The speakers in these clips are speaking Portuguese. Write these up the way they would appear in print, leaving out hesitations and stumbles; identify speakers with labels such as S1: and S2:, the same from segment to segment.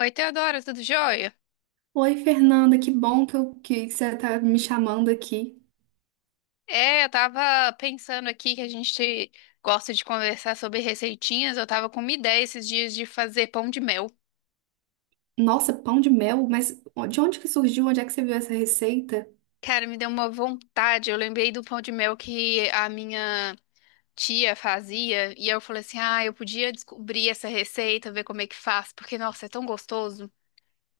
S1: Oi, Teodora, tudo jóia?
S2: Oi, Fernanda, que bom que, que você tá me chamando aqui.
S1: É, eu tava pensando aqui que a gente gosta de conversar sobre receitinhas. Eu tava com uma ideia esses dias de fazer pão de mel.
S2: Nossa, pão de mel, mas de onde que surgiu? Onde é que você viu essa receita?
S1: Cara, me deu uma vontade. Eu lembrei do pão de mel que a minha tia fazia. E eu falei assim: ah, eu podia descobrir essa receita, ver como é que faz, porque, nossa, é tão gostoso.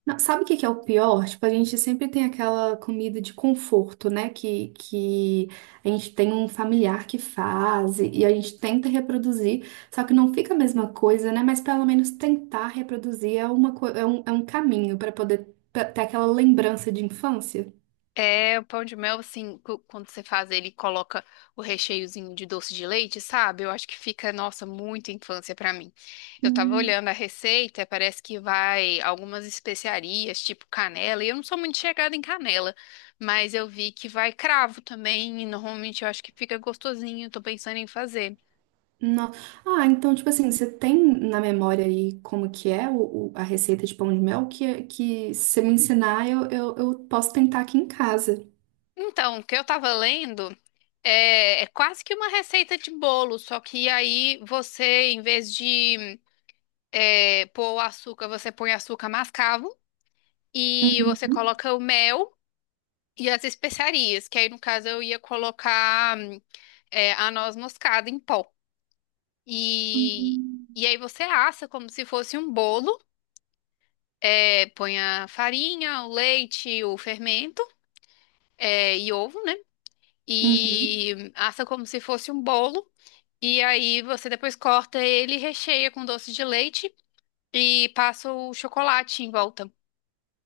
S2: Não, sabe o que que é o pior? Tipo, a gente sempre tem aquela comida de conforto, né? Que a gente tem um familiar que faz e a gente tenta reproduzir, só que não fica a mesma coisa, né? Mas pelo menos tentar reproduzir é uma, co- é um caminho para poder pra ter aquela lembrança de infância.
S1: O pão de mel, assim, quando você faz ele, e coloca o recheiozinho de doce de leite, sabe? Eu acho que fica, nossa, muito infância pra mim. Eu tava olhando a receita, parece que vai algumas especiarias, tipo canela, e eu não sou muito chegada em canela, mas eu vi que vai cravo também, e normalmente eu acho que fica gostosinho, tô pensando em fazer.
S2: Não. Ah, então, tipo assim, você tem na memória aí como que é a receita de pão de mel que se você me ensinar, eu posso tentar aqui em casa.
S1: Então, o que eu tava lendo é quase que uma receita de bolo, só que aí você, em vez de pôr o açúcar, você põe açúcar mascavo e você
S2: Uhum.
S1: coloca o mel e as especiarias, que aí no caso eu ia colocar a noz moscada em pó. E,
S2: Hum.
S1: e aí você assa como se fosse um bolo, põe a farinha, o leite, o fermento, e ovo, né?
S2: Uhum.
S1: E assa como se fosse um bolo. E aí você depois corta ele e recheia com doce de leite e passa o chocolate em volta,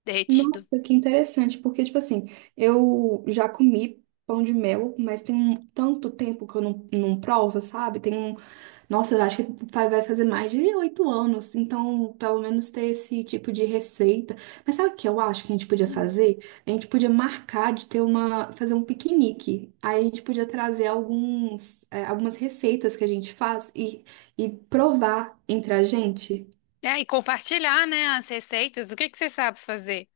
S1: derretido.
S2: Nossa, que interessante, porque, tipo assim, eu já comi pão de mel, mas tem um tanto tempo que eu não provo, sabe? Tem um Nossa, eu acho que vai fazer mais de 8 anos, então pelo menos ter esse tipo de receita. Mas sabe o que eu acho que a gente podia fazer? A gente podia marcar de ter uma, fazer um piquenique. Aí a gente podia trazer alguns, algumas receitas que a gente faz e provar entre a gente.
S1: É, e compartilhar, né, as receitas. O que que você sabe fazer?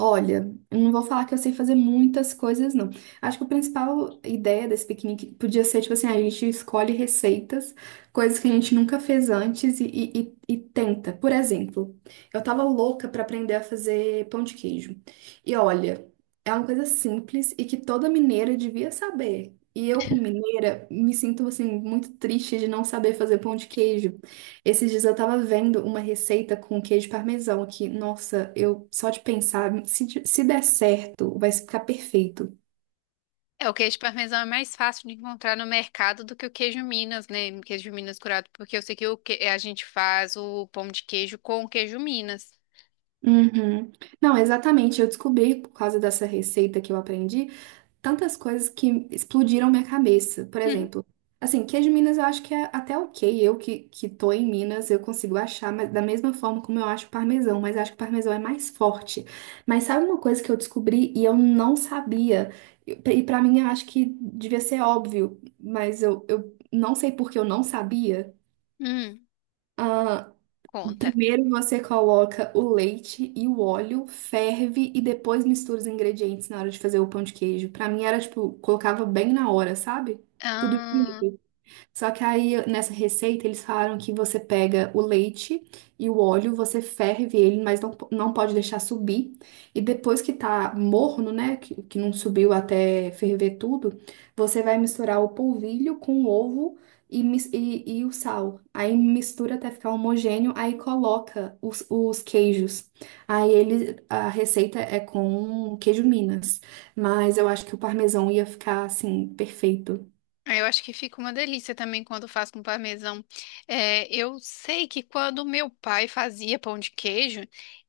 S2: Olha, eu não vou falar que eu sei fazer muitas coisas, não. Acho que a principal ideia desse piquenique podia ser, tipo assim, a gente escolhe receitas, coisas que a gente nunca fez antes e, e tenta. Por exemplo, eu tava louca pra aprender a fazer pão de queijo. E olha, é uma coisa simples e que toda mineira devia saber. E eu, como mineira, me sinto, assim, muito triste de não saber fazer pão de queijo. Esses dias eu tava vendo uma receita com queijo parmesão aqui. Nossa, eu só de pensar, se der certo, vai ficar perfeito.
S1: É, o queijo parmesão é mais fácil de encontrar no mercado do que o queijo Minas, né? O Queijo Minas curado, porque eu sei que, o que a gente faz o pão de queijo com o queijo Minas.
S2: Uhum. Não, exatamente. Eu descobri por causa dessa receita que eu aprendi tantas coisas que explodiram minha cabeça. Por
S1: Uhum.
S2: exemplo, assim, queijo Minas eu acho que é até ok. Eu que tô em Minas, eu consigo achar, mas da mesma forma como eu acho parmesão, mas acho que parmesão é mais forte. Mas sabe uma coisa que eu descobri e eu não sabia? E pra mim eu acho que devia ser óbvio, mas eu não sei porque eu não sabia.
S1: Hum,
S2: Ah,
S1: conta.
S2: primeiro você coloca o leite e o óleo, ferve e depois mistura os ingredientes na hora de fazer o pão de queijo. Pra mim era tipo, colocava bem na hora, sabe? Tudo junto. Só que aí nessa receita eles falaram que você pega o leite e o óleo, você ferve ele, mas não pode deixar subir. E depois que tá morno, né, que não subiu até ferver tudo, você vai misturar o polvilho com o ovo e o sal. Aí mistura até ficar homogêneo, aí coloca os queijos. Aí ele, a receita é com queijo Minas, mas eu acho que o parmesão ia ficar assim, perfeito.
S1: Ah, eu acho que fica uma delícia também quando faz com parmesão. É, eu sei que quando meu pai fazia pão de queijo,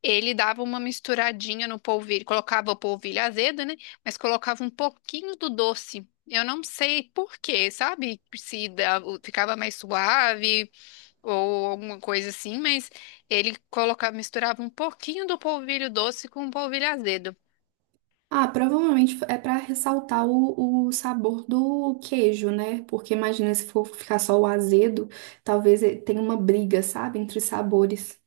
S1: ele dava uma misturadinha no polvilho, colocava o polvilho azedo, né? Mas colocava um pouquinho do doce. Eu não sei por quê, sabe? Se dava- ficava mais suave ou alguma coisa assim, mas ele colocava, misturava um pouquinho do polvilho doce com o polvilho azedo.
S2: Ah, provavelmente é para ressaltar o sabor do queijo, né? Porque imagina se for ficar só o azedo, talvez tenha uma briga, sabe, entre os sabores.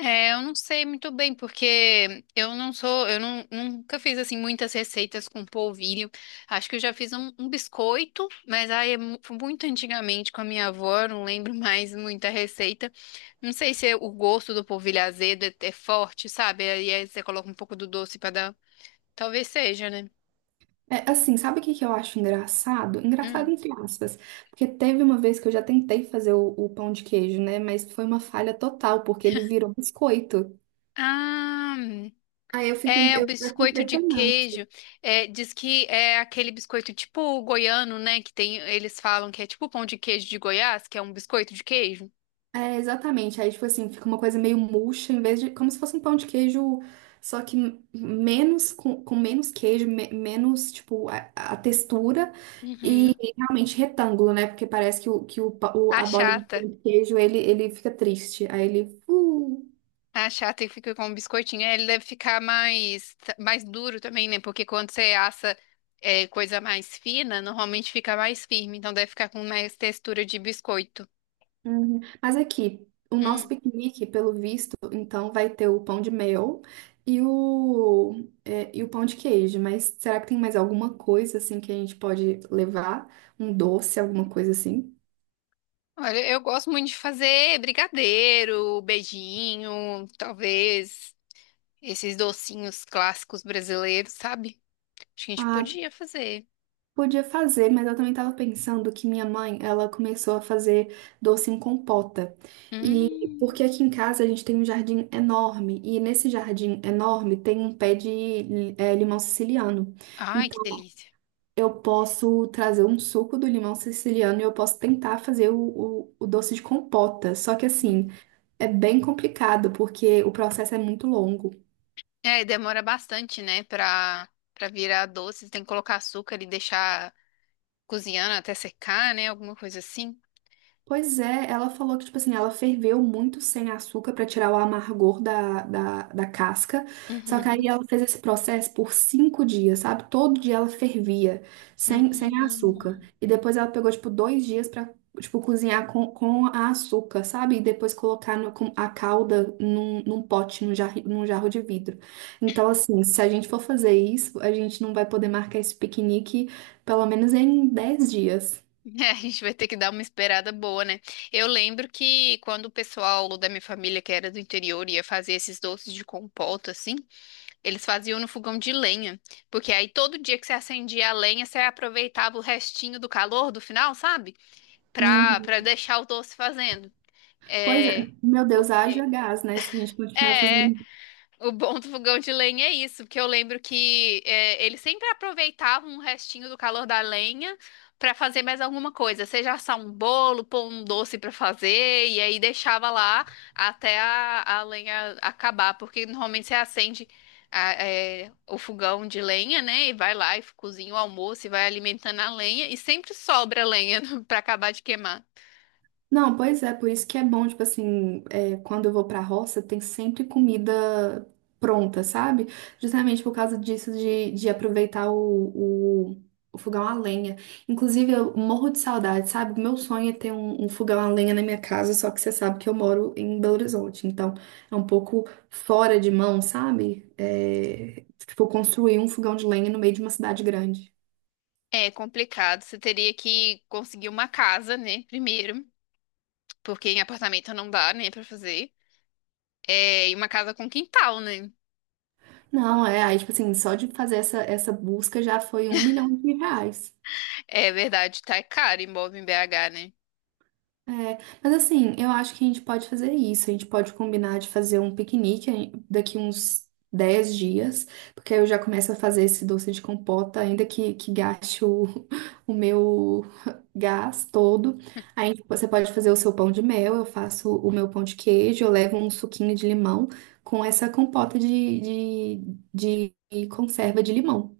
S1: É, eu não sei muito bem, porque eu não- nunca fiz assim muitas receitas com polvilho. Acho que eu já fiz um biscoito, mas aí é muito antigamente com a minha avó, eu não lembro mais muita receita. Não sei se é o gosto do polvilho azedo é forte, sabe? Aí você coloca um pouco do doce pra dar. Talvez seja, né?
S2: É assim, sabe o que que eu acho engraçado? Engraçado
S1: Hum.
S2: entre aspas, porque teve uma vez que eu já tentei fazer o pão de queijo, né? Mas foi uma falha total, porque ele virou biscoito.
S1: Ah.
S2: Aí eu fico,
S1: É, o
S2: eu acho
S1: biscoito de
S2: impressionante.
S1: queijo. É, diz que é aquele biscoito tipo goiano, né? Que tem, eles falam que é tipo pão de queijo de Goiás, que é um biscoito de queijo.
S2: É, exatamente. Aí, tipo assim, fica uma coisa meio murcha, em vez de. Como se fosse um pão de queijo, só que menos, com menos queijo, menos, tipo, a textura e
S1: Uhum.
S2: realmente retângulo, né? Porque parece que a bolinha de
S1: Achata.
S2: pão de queijo, ele fica triste. Aí ele.
S1: Achata e fica com um biscoitinho. É, ele deve ficar mais, mais duro também, né? Porque quando você assa coisa mais fina, normalmente fica mais firme. Então deve ficar com mais textura de biscoito.
S2: Uhum. Mas aqui, o nosso
S1: Hum.
S2: piquenique, pelo visto, então vai ter o pão de mel e e o pão de queijo. Mas será que tem mais alguma coisa assim que a gente pode levar? Um doce, alguma coisa assim?
S1: Olha, eu gosto muito de fazer brigadeiro, beijinho, talvez. Esses docinhos clássicos brasileiros, sabe? Acho que a gente
S2: Ah,
S1: podia fazer.
S2: podia fazer, mas eu também estava pensando que minha mãe, ela começou a fazer doce em compota. E
S1: Hum.
S2: porque aqui em casa a gente tem um jardim enorme, e nesse jardim enorme tem um pé de limão siciliano.
S1: Ai, que delícia.
S2: Eu posso trazer um suco do limão siciliano e eu posso tentar fazer o doce de compota. Só que
S1: Hum.
S2: assim, é bem complicado porque o processo é muito longo.
S1: É, e demora bastante, né, pra virar doce. Tem que colocar açúcar e deixar cozinhando até secar, né? Alguma coisa assim.
S2: Pois é, ela falou que, tipo assim, ela ferveu muito sem açúcar pra tirar o amargor da casca. Só que
S1: Uhum.
S2: aí ela fez esse processo por 5 dias, sabe? Todo dia ela fervia sem
S1: Hum.
S2: açúcar. E depois ela pegou, tipo, 2 dias pra, tipo, cozinhar com a açúcar, sabe? E depois colocar com a calda num pote, num jarro de vidro. Então, assim, se a gente for fazer isso, a gente não vai poder marcar esse piquenique pelo menos em 10 dias.
S1: É, a gente vai ter que dar uma esperada boa, né? Eu lembro que quando o pessoal da minha família, que era do interior, ia fazer esses doces de compota, assim. Eles faziam no fogão de lenha, porque aí todo dia que você acendia a lenha, você aproveitava o restinho do calor do final, sabe? Pra deixar o doce fazendo.
S2: Pois é,
S1: É,
S2: meu Deus, haja
S1: porque
S2: gás, né? Se a gente continuar
S1: é, é,
S2: fazendo.
S1: o bom do fogão de lenha é isso, porque eu lembro que eles sempre aproveitavam um restinho do calor da lenha pra fazer mais alguma coisa, seja assar um bolo, pôr um doce pra fazer, e aí deixava lá até a lenha acabar, porque normalmente você acende o fogão de lenha, né, e vai lá e cozinha o almoço e vai alimentando a lenha, e sempre sobra lenha pra acabar de queimar.
S2: Não, pois é, por isso que é bom, tipo assim, é, quando eu vou pra roça, tem sempre comida pronta, sabe? Justamente por causa disso de aproveitar o fogão a lenha. Inclusive, eu morro de saudade, sabe? Meu sonho é ter um fogão a lenha na minha casa, só que você sabe que eu moro em Belo Horizonte, então é um pouco fora de mão, sabe? É, tipo, construir um fogão de lenha no meio de uma cidade grande.
S1: É complicado, você teria que conseguir uma casa, né, primeiro. Porque em apartamento não dá, nem pra fazer. É, e uma casa com quintal, né?
S2: Não, é, aí, tipo assim, só de fazer essa busca já foi R$ 1.000.000.
S1: É verdade, tá caro imóvel em BH, né?
S2: É, mas assim, eu acho que a gente pode fazer isso. A gente pode combinar de fazer um piquenique aí daqui uns 10 dias, porque aí eu já começo a fazer esse doce de compota, ainda que gaste o, o meu gás todo. Aí tipo, você pode fazer o seu pão de mel, eu faço o meu pão de queijo, eu levo um suquinho de limão com essa compota de, conserva de limão.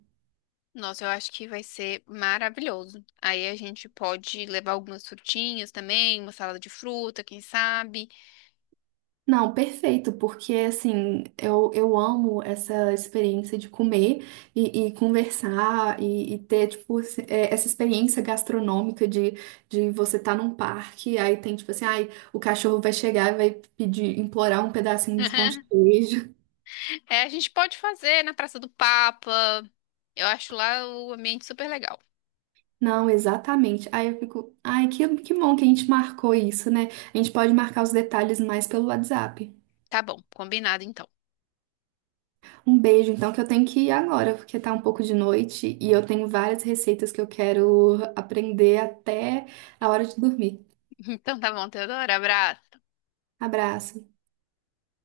S1: Nossa, eu acho que vai ser maravilhoso. Aí a gente pode levar algumas frutinhas também, uma salada de fruta, quem sabe.
S2: Não, perfeito, porque assim, eu amo essa experiência de comer e conversar e ter, tipo, essa experiência gastronômica de você estar num parque, aí tem, tipo assim, ai, o cachorro vai chegar e vai pedir, implorar um pedacinho de pão de queijo.
S1: É, a gente pode fazer na Praça do Papa. Eu acho lá o ambiente super legal.
S2: Não, exatamente. Aí eu fico, ai, que bom que a gente marcou isso, né? A gente pode marcar os detalhes mais pelo WhatsApp.
S1: Tá bom, combinado então.
S2: Um beijo, então, que eu tenho que ir agora, porque tá um pouco de noite e eu tenho várias receitas que eu quero aprender até a hora de dormir.
S1: Então tá bom, Teodora, abraço.
S2: Abraço.